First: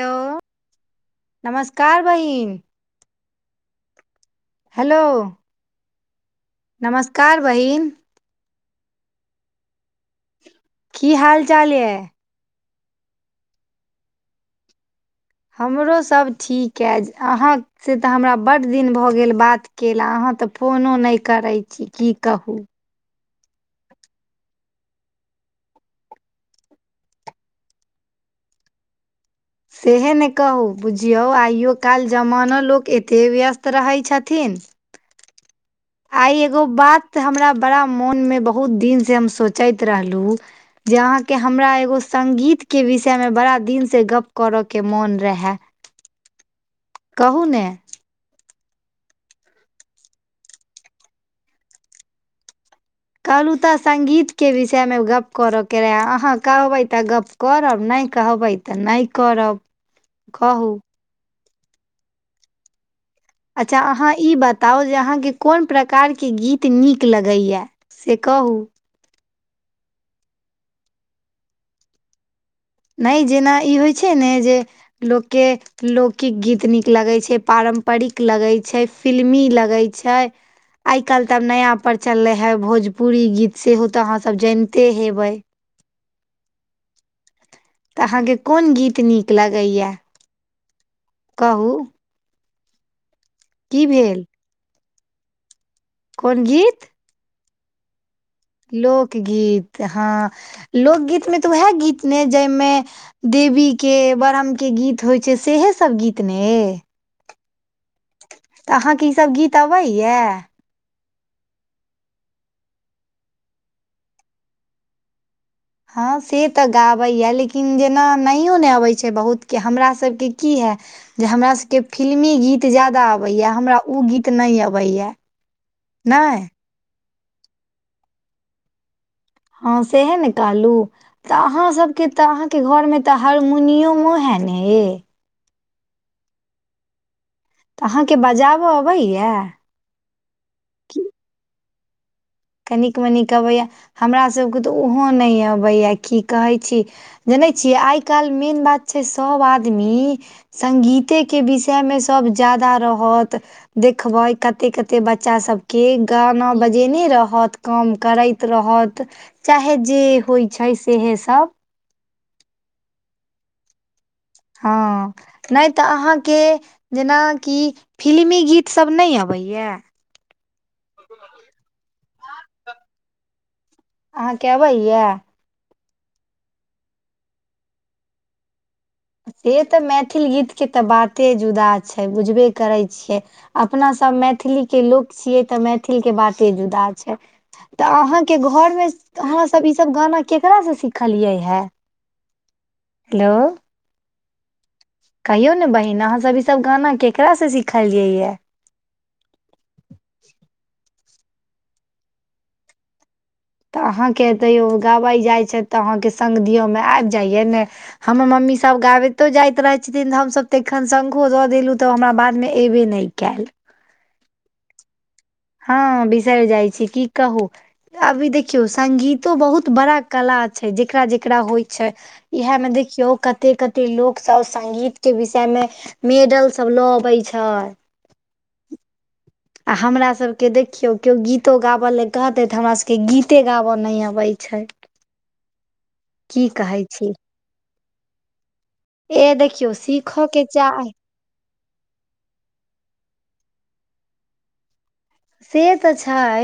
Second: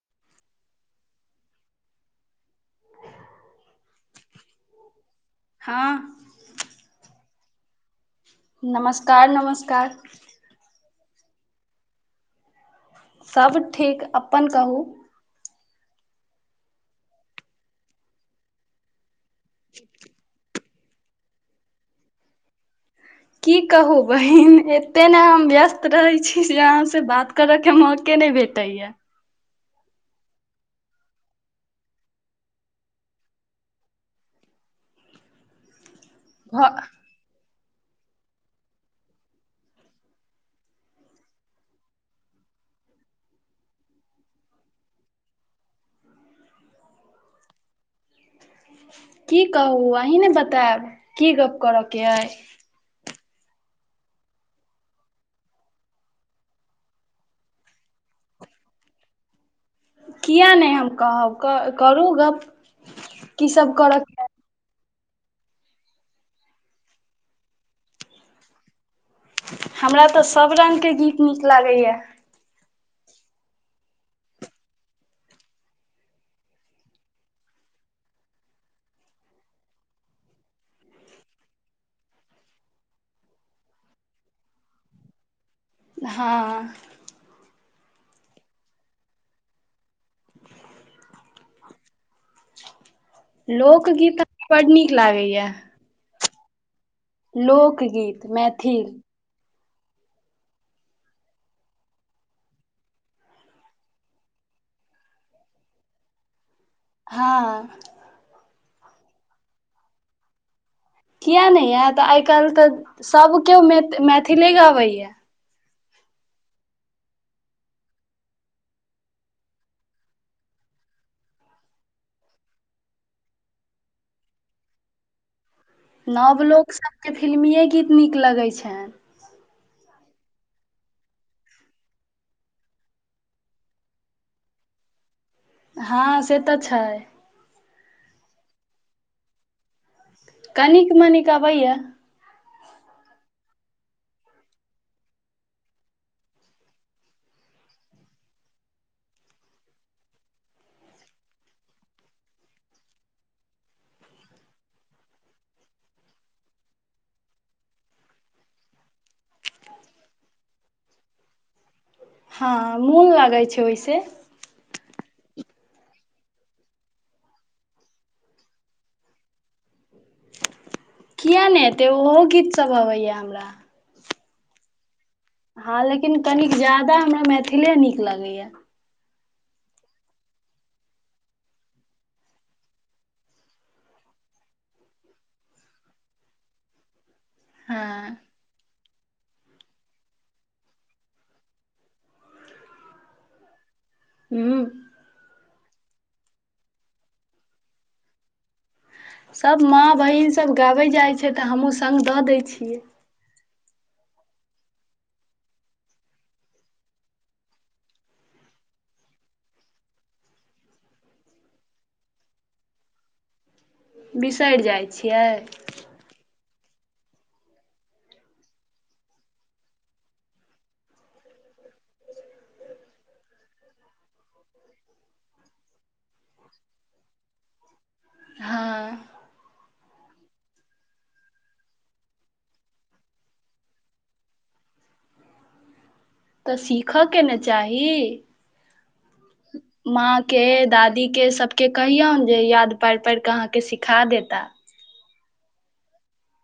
Hello नमस्कार बहिन hello हँ नमस्कार बहिन नमस्कार नमस्कार की हाल चाल ये सब ठीक अपन कहू हमरो सभ ठीक अए अहाँ से तऽ हमरा बड्ड दिन भऽ गेल बात कयला अहाँ तऽ फोनो नय करै छी की कहू। की कहू बहिन एते ने हम व्यस्त रहे छी जे आहाँ से बात करऽ के मौके नय भेल। त ए। सेह ने कहू बुझियौ आइयओ काल जमाना लोक एतेक व्यस्त रहैत छथिन। आइ एगो बात हमरा बड़ा मोन मे बहुत दिन से हम सोचैत रहलहुँ। जे अहाँके हमरा एगो सगीत के विषय मे बड़ा दिनसँ गप्प करयके मोन रहय कहू ने की कहू अहीँ ने बतायब की गप्प कर के अइ कहलहुँ तऽ संगीत के विषय मे गप्प करय के रहै अहाँ कहबै तऽ गप्प करब नय कहबै तऽ नय करब किए कहू नय हम कहब करू गप्प अच्छा अहाँ ई बात बताउ जे अहाँ के कोन प्रकार के गीत नीक लगैया से कहू हमरा तऽ सभ रंगग के गीत नीक लागैएा नय जेना ई होइ छै ने जे लोक के लोकौिक गीत नीक लगै छै पारम्परिक लगै छै फिल्मी लगै छै आइ काल्हि त नयाा प चललै हइ भोजपुरी गीत सेहो तऽ अहाँसभ जनिते हेबै हँ तऽ अहाँ के कोन गीत नीक लगैएा कहू की लोकगीत भेल हमरा बड्ड नीक लागैए कोन गीत लोकगीत मै लोकगीत हँ लोकगीत मे तऽ उएह गीत ने जाहिमे देवी के ब्रह्मम के गीत होइ छै सहे सभ गीत ने हँ तऽ अहाँके ई सभ गीत अबैया किया नहि यएतऽ आइ काल्हि तऽ सभ केओ मैथिले गबैए हँ से तऽ गाबैए लेकिन जेना नहियओ नय अबैत छै बहुत के हमरा सभ के की हए जे हमरा सभ के फिल्मी गीत ज्यादा अबैए हमरा ओ गीत नय अबैए नव लोक सभ के फिल्मीए गीत नीक लगैत छैन हँ सएहे ने कहलू तऽ अहाँ सभके तऽ अहाँके घरमे तऽ हारमोनियमो हइ ने यइ हँं से तऽ छै तऽ अहाँके बजाबऽ अबैया की कनिक मनिक अबैया कनिक मनिक अबैए हमरा सभके तऽ ओहो नय अबैए की कहैत छी जनै छियै आइ काल्हि मेन बात छै सभ आदमी संगगीते के विषय मे सभ ज्यादा रहत देखबै कते कते बच्चा सब के गाना बजेने रह होत काम करैत रहत चाहे जे होइ छै सेहे सभ हँ मोन लगै छै ओहिसँ हँ नय तऽ अहाँके जेनाकि फिल्मी गीत सभ नय अबैए किया नहि एते ओहो गीत सब अबैया हमरा अहाँ के अबैयए हँ लेकिन कनिक ज्यादा हमरा मैथिले नीक लगैये से त मैथिल गीत के त बाते जुदा छै बुझबे करै छियै अपना सभ मैथिली के लोक छियै त मैथिल के बाते जुदा छै तऽ हँ अहाँ के घर मे त अहाँ सब ईस गाना केकरा सँ सिखलियै हे हेलो हूँ कहियौ ने बहिन अहाँ सभ ई सभ गाना ककरासँ सिखलियै ये सभ माँ बहीन सभ गाबैत जाइत छै त हमहूँ संग द दैत छियै त अहाँके तैयो गाबैत जाइत छथि त अहाँ के संग दिओ मे आबि जाइए ने हमर मम्मी सब गाबैतो जाइत रहे छथिन त हम सभ तेखन संगो द देलु त हमरा बाद मे एबे ने कैल बिसरि जाइ छियै हँ बिसैर जाइ छीये की कहू अभी देखियौ संगीतो बहुत बड़ा कला छै जेकरा जेकरा होइ छै इहे में देखियो कते कते लोग सब संगीत के विषय मे मेडल सब ल अबै छै हँ आ हमर सभके देखियौ केओ गीतो गाब लेल कहतै त हमरा सभके गीते गाबे नहि अबैत छै की त कहै सीखअ छी के ने चाही ए देखियौ माँ सीखअ के चाही दादी के सबके कहियौन जे याद पारि पारि के अहाँ के सिखा देता से त छै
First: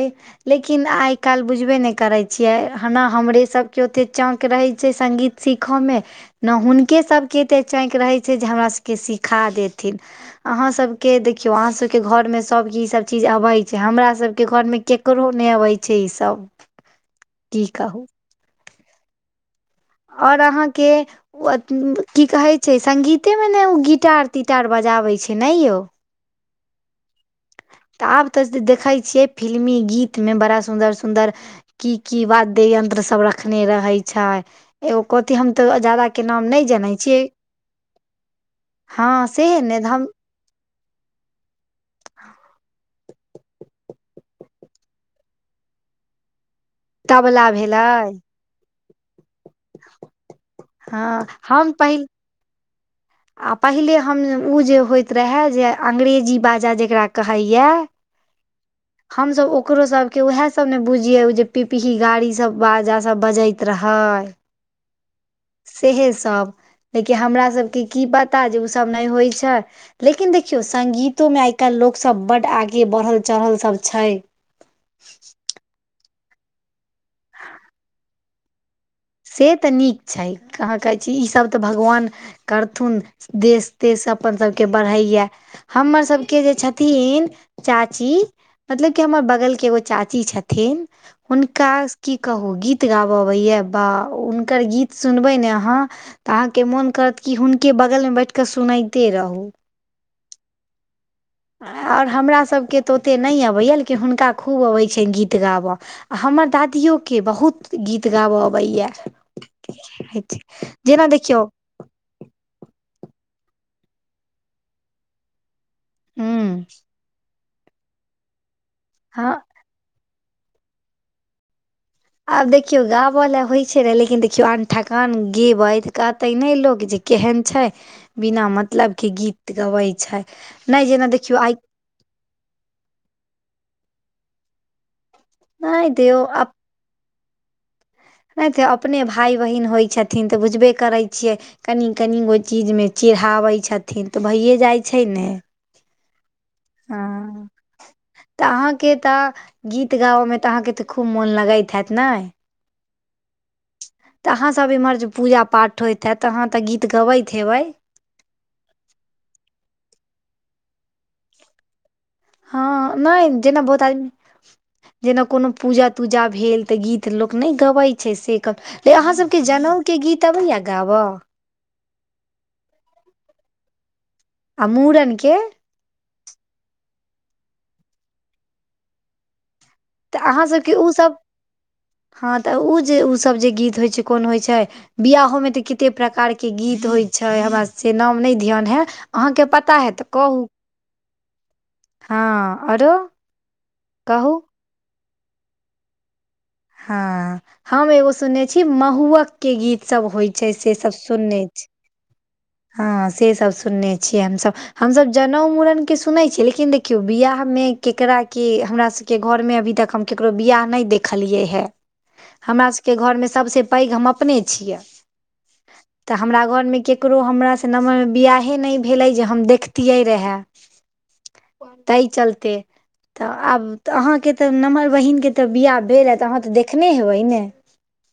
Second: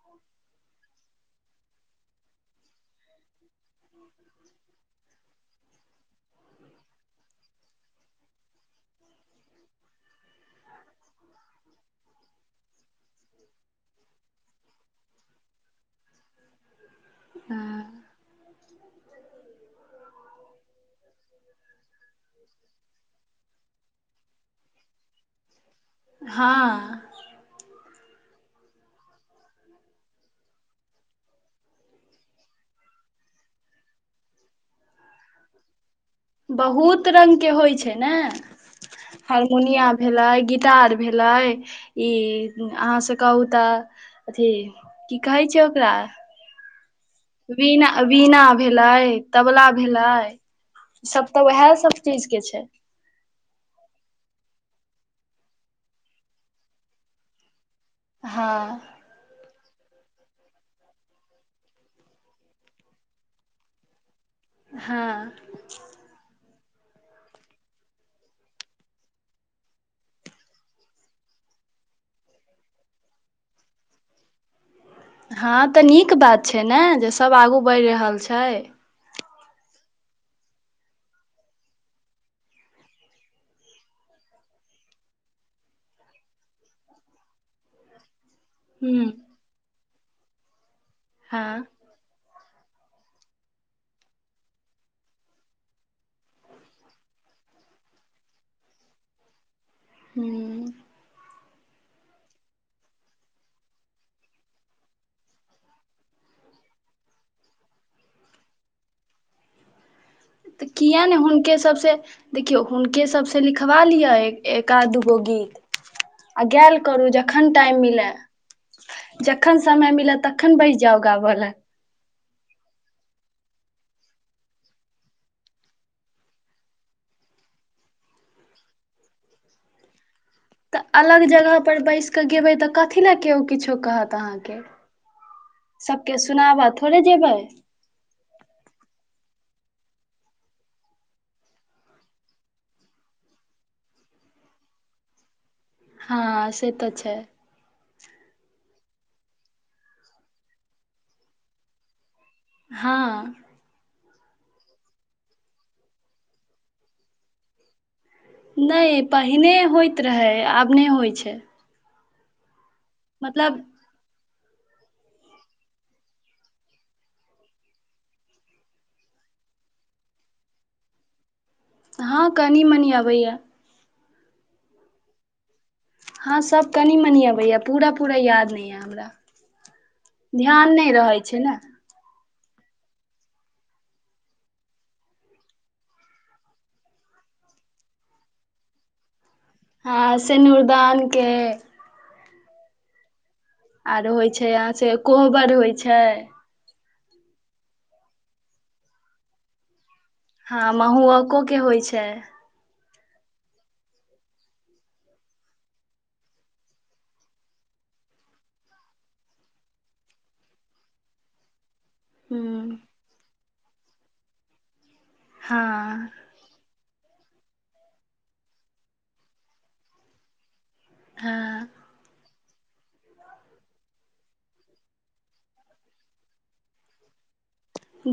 लेकिन आइ काल्हि बुझबे नहि करैत छियै हना हमरे सभके ओतेक चौक रहैत छै संगीत सीखय मे ने हुनके सभके एतेक चाँंकि रहै छै जे हमरा सबके सिखा देथिन अहा सब के देखियो अहा सब के घर में सब के इ सब चीज अबे छै हमरा सबके घर मे केकरो नहि अबै छै ई सब की कहू [inaudible] आओर अहाँ के ओ की कहैत छै सगीते मे ने ओ गिटार तिटार बजाबैत छै ने यौ हँ त आब त देखै छियै फिल्मी गीत मे बड़ा सुन्दर सुन्दर की की वाद्य यंत्र सब रखने रहे छै एगो कथी हम तो ज्यादा बहुत रंग के होइ छै ने हँ सेहे ने हारमोनिया हम भेलै गीत टार भेले ई अहाँ से कहू त अथी की कहै छै ओकरा तबला भेलै वीना वीना भेलै तबला भेलै हँ ई सब त उएह हम सब पहिल चीज के छै आ पहिले हम ओ जे होइत रहय जे अ्ंग्रेजी बाजा जकरा कहैए हँ हम सभ ओकरो सभ के उएह सभ ने बुझियै जे पिपही गाड़ी सभ बाजा सभ बजैत रहै हँ सेहे सभ लेकिन हमरा सभ के की पता जे ओ सभ नहि होइ छै लेकिन देखियौ संगीतो मे आइ काल्हि लोकसभ बड्ड आगे बढ़ल चढ़ल सभ छै हँ तऽ नीक बात छै ने जे सभ आगू बैढ़ रहल छै से तऽ नीक छै कहाँ कहै छी ईसभ तऽ भगवान करथुन देश तेश अपन सभके बढ़ैया हमर सबके जे छथिन चाची मतलब कि हूँ हमर बगल के एगो चाची छथिन हँ हुनका की कहू गीत गाबऽ अबैए बा ओ हुनकर गीत सुनबै ने अहाँ तऽ अहाँके मोन करत कि हुनके बगल मे बैठ कऽ सुनइते रहू हूँ ओर हमरासभके तऽ ओतेक नय अबैए लेकिन हुनका खूब अबैत छनि गीत गाबय आ हमर दादियो के बहुत गीत गाबय अबैए तऽ किए नै हुनके सबस देखियौ हुनके सभसँ लिखबा लिअ एकाध दूगो गीत आ हूँ गैल करू जखन टाइम मिलै हँ जखन समय मिलत तखन बैस जाउ गाबऽ लए आब देखियौ गाबय ल होइ छै ने लेकिन देखियौ आन ठकान गेबै त कहते ने लोक जे केहन छय बिना मतलब के गीत गबै छै तऽ नहि जेना अलग देखियौ जगह आइ पर बैस कऽ गेबै तऽ कथि लए केओ किछो कहत अहाँके नहि सबके दियौ सुनाबा थोड़े जेबै नय तऽ अपने भाय बहिन होइ छथिन तऽ बुझबे करै छियै कनि कनि गो चीज मे चिढ़ाबैत छथिन तऽ भइए जाइ छै ने हँ से तऽ छै हँ तऽ अहाँके तऽ गीत गाबऽ मे तऽ अहाँके तऽ खूब मोन लगैत हैत ने हँ तऽ अहाँ सभ एम्हर जे पूजा पाठ होइत हेतऽ अहाँ तऽ गीत गबैत हेबै नय पहिने होइत रहै आब नय होइ छैय हँ नय जेना बहुत आदमी जेना कोनो पूजा तूजा भेल तऽ गीत लोक नय गबैत छै से क ल अहाँ सभके जनउ के गीत अबै या गाब हँ कनि मनि अबैए आ मूड़न के हँ सभ कनि मनि अबैएा पूरा पूरा याद नय यए हमरा तऽ अहाँसभके ध्यान नय ओसभ रहै छै न हँ तऽ ऊ जे ऊ सब जे गीत होइ छैय कोन होइ छैय बियाहो में तऽ कते प्रकार के गीत होइ छैय हमरा से नाम नय ध्यान है अहाँके पता पता है तऽ हँ कहू सिनूरदान के हँ आरो आरो होइ कहू छै यहाँ सँ कोहबर होइ छय हँ हम एगो सुनने छी महुअक के गीत सब होय हँ से सब महुआको सुनने के छि होइ छै से सब सुनने छिय हम सभ हमसभ जनेउ मुड़न के सुनै छियै लेकिन देखियौ बियाह मे केकरा के हमरा सब के घर मे अभी तक हम ककरो बियाह नय देखलियै हे हूँ हमरा सबके घर मे सबसे पैघ हम अपने छियै हँ तऽ हमरा घर मे ककरो हमरा से नमहर बियाहे नय भेलै जे हम देखतियै रहै हँ [inaudible] तय चलते तऽ आब तऽ अहाँके तऽ नम्हर बहीन के तऽ बियाह भेलए तऽ अहाँ तऽ देखने हेबै ने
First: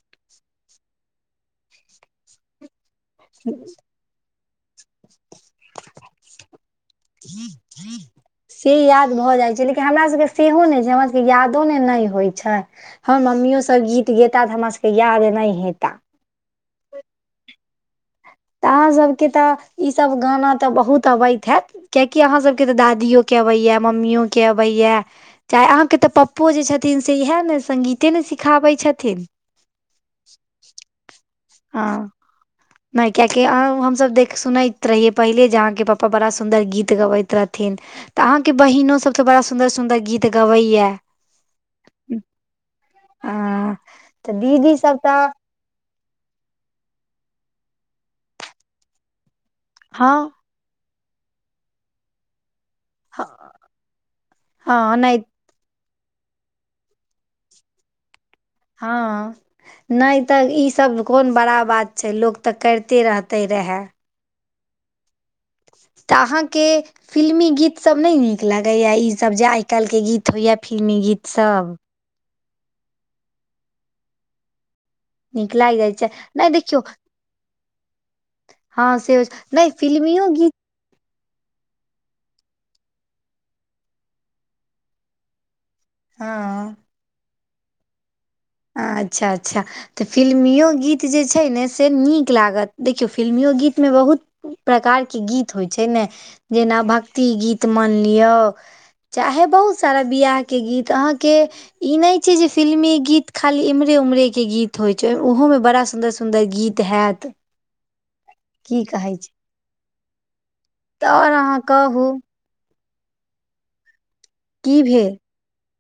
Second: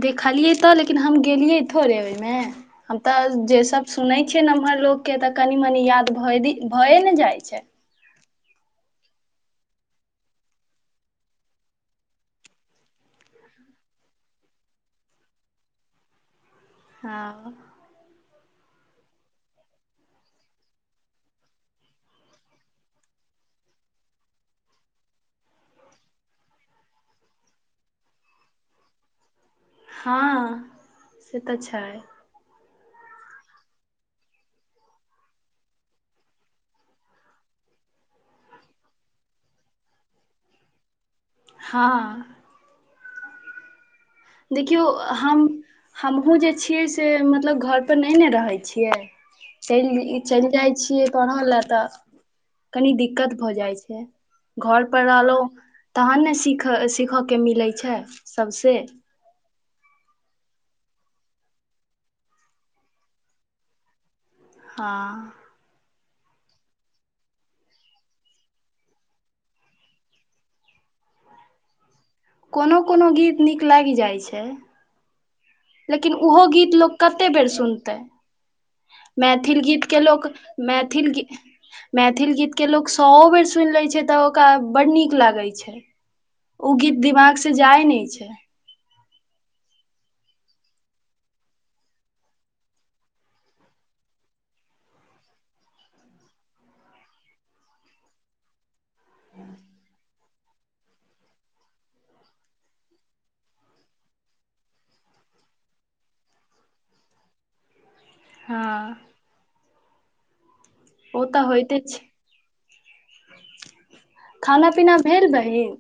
देखलियै तऽ लेकिन हम गेलियै थोड़े ओईमे हम तऽ जे सब सुनै छियै नम्हर लोग के तऽ कनि मनी याद भए भए ने जाइ छै से याद भऽ जाइ छै लेकिन हमरा सब के सेहो नय छै हमरा सब के यादो ने नय होइ छै हमर मम्मियो सब गीत गेता तऽ हमरा सब के याद नय हेता हँ तऽ अहाँ सबके तऽ ई सब गाना तऽ बहुत अबति हति कियाकि अहाँ सभके तऽ दादियो के अबैया मम्मियो के अबैया चाहे अहाँके तऽ पप्पो जे छथिन से इएह ने संगिते ने सिखाबै छथिन हं ह नय कियाकि अंहु हम सब देख सुनति रहियै पहिले जे आहाँ के पपा बड़ा सुन्दर गीत गबति रहथिन तऽ अहाँके बहिनो सब त बड़ा सुन्दर सुन्दर गीत गबैया हां आ तऽ दीदी देखियौ सब त हम हमहूँ जे छियै से मतलब घर पर नय ने रहै छियै चलि ई हँ चलि जाइ छियै पढ़ लेऽ तऽ कनी हँ दिक्कत भऽ जाइ छै घर हँ पर नहि रहलौ तहन न सीखऽ सीखऽके मिलै छयि हं नय तऽ ई सब कोन बड़ा बात छै लोक तऽ कैरते रहतै रेहे हं तऽ आहाँके फिल्मी गीत सब नय नीक लागैया इ सब जे आय कलि के गीत होय या फिल्मी गीत सब कोनो कोनो गीत नीक लगि जाय छय नीक लागि जाइ छै लेकिन ओहो नहि गीत देखियौ लोक कते बेर सुनतै हँ से मैथिल नहि गीत के फिल्मियो लोक गीत मैथिल गीत मैथिल गीत के लोक सौ वो बेर सुुइन लैय छै तऽ ओकरा बड नीक लागै छय उ हँ गीत दिमाग से जाय नय छय अच्छा अच्छा तऽ फिल्मिओ गीत जे छै ने से नीक लागत देखियौ फिल्मिओ गीत मे बहुत प्रकार के गीत होय छै ने जेना भक्ति गीत मैनलियौ चाहे बहुत सारा बियाह के गीत आहाँ के इ नय छै जे फिल्मी गीत खाली एम्हरे ओम्हरे के गीत होय छै ओहो मे बड़ा सुन्दर सुन्दर गीत हेऽत हँ की कहै छै तऽ ओ आओर अहाँ होइते छै कहू खाना पीना भेल बहीन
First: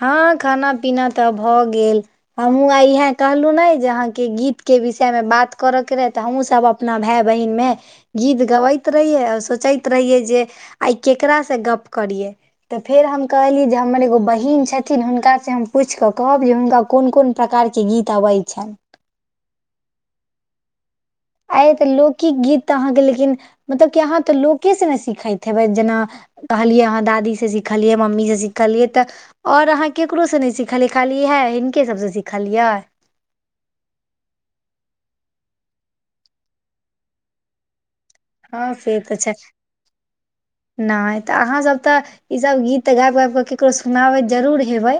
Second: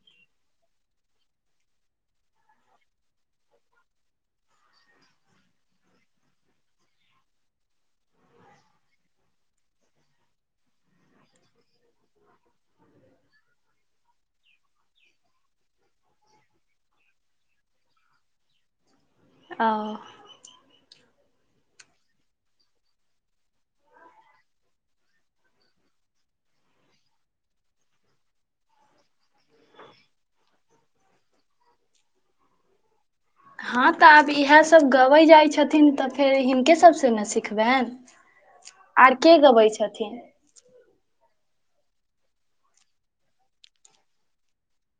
हं खाना पीना तऽ भऽ गेल हमहूँ आय इहेऽ कहलू नेै जे आहाँ के गीत के विषय मे बात करऽ के रहै तऽ हमहूँ सब अप अपना भेऽय बहिन मे गीत गबति रहियै औ सोचति रहियै जे आय केकरा से गप करियै तऽ फेर हम कहली जे हमर एगो बहिन छथिन हुनका से हम पुछि कऽ कहब जे हुनका कोन कोन प्रकार के गीत अबै छनि ओ आय तऽ लोकिकिक गीत तऽ आहाँ के लेकिन मतलब कि आहाँ तऽ लोके से ने सिखति हेबै जेना कहलियै हं दादी स सिखलियै मम्मी स सिखलियै तऽ और आहाँ केकरो स नैय सिखलियै खाली इएहे हिनके सब से सिखलियै ह तऽ आब इएहे सब गबै जाइ छथिन तऽ फेर हिनके सब स नै सिखबैन हँ आयकि गबै छथिन नैय तऽ आहाँ सब तऽ इ सब गीत तऽ गैइब- गैइब कऽ केकरो सुनाबैत जरूुर हेबै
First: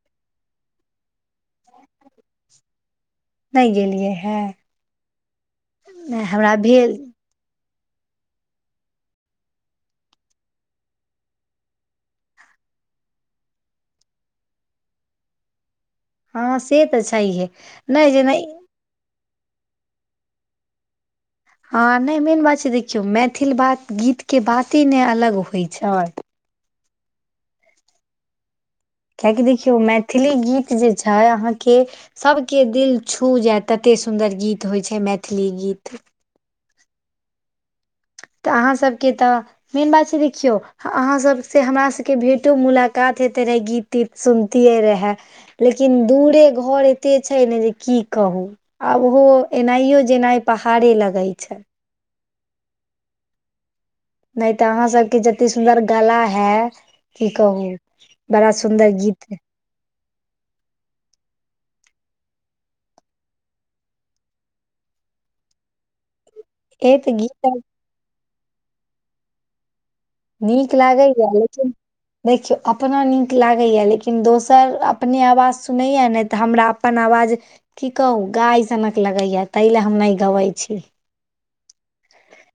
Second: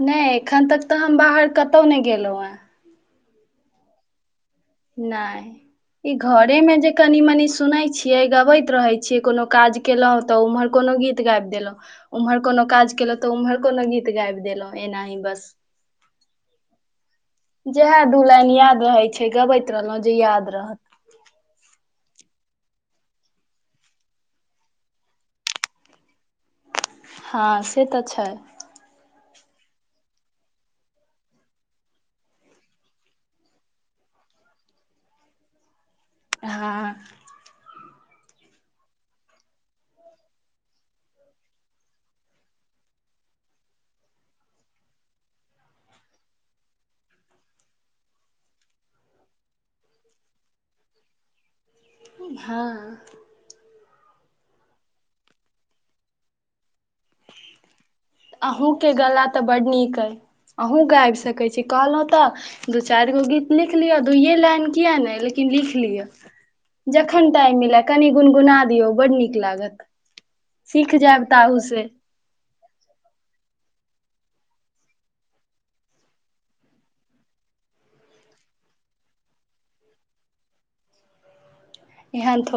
नैय एखन तक तऽ हम बाहर कतौ नैय गेलौ हन नैय गेलियै हन नैय इ घरे में जे भेल कनी -मनी सुनै छी यै गबैत रहै छि कोनो काज केलौ तऽ ओम्हर कोनो गीत गैब देलौ उम्हर कोनो काज केलौ तऽ उम्हर कोनो गीत गैब देलौ एनाही बस ह से तऽ छैहे जएहे नहि दू जेना लाइन याद रहै छै गबैत रहलौ जे याद रहत ह नैय मेन बात छै देखियौ मैथिल बात गीतके बाते नैय अलग होय छैय ह से तऽ छैय कियाकि देखियौ मैथिली गीत जे छै आहाँ के सभके दिल छू जायत ततेए सुन्दर गीत होय छैय मैथिली गीत हं तऽ आहाँ सब के तऽ मेन बात छै देखियौ अहाँसभसँ हमर सभके भेँटो मुलाकात होेइते रहए गीत तीत सुनतियै रहए। लेकिन दूरे घर एते छै न जे की कहू आ ओहो एनायो -जेनाय पहाड़े लगै छै हँ। नहि तऽ अहाँ सबके जतेक सुन्दर गला है। की कहू बड़ा सुंन्दर गीत। बड्ड नीक हइ। अहुूँ गाबि सकैय छी कहलहुँ तऽ। दू चारि गो गीत लिख लियअ दुइए लाइन किियाक नहि लेकिन लिख लिअ। ए तऽ जखन तटाइ गीत मिलय कनि गुनगुना दियौ बड्ड नीक लागत। नीक सीख जायब लागैया ताहू लेकिन से देखियौ अपना नीक लाग। लागैए लेकिन दोसर अपने आवाज सुनैए नहि तऽ हमरा अपन आवाज। की कहू गायसनक लगैया ताहि लए हम नहि गबैत छी। इहनत।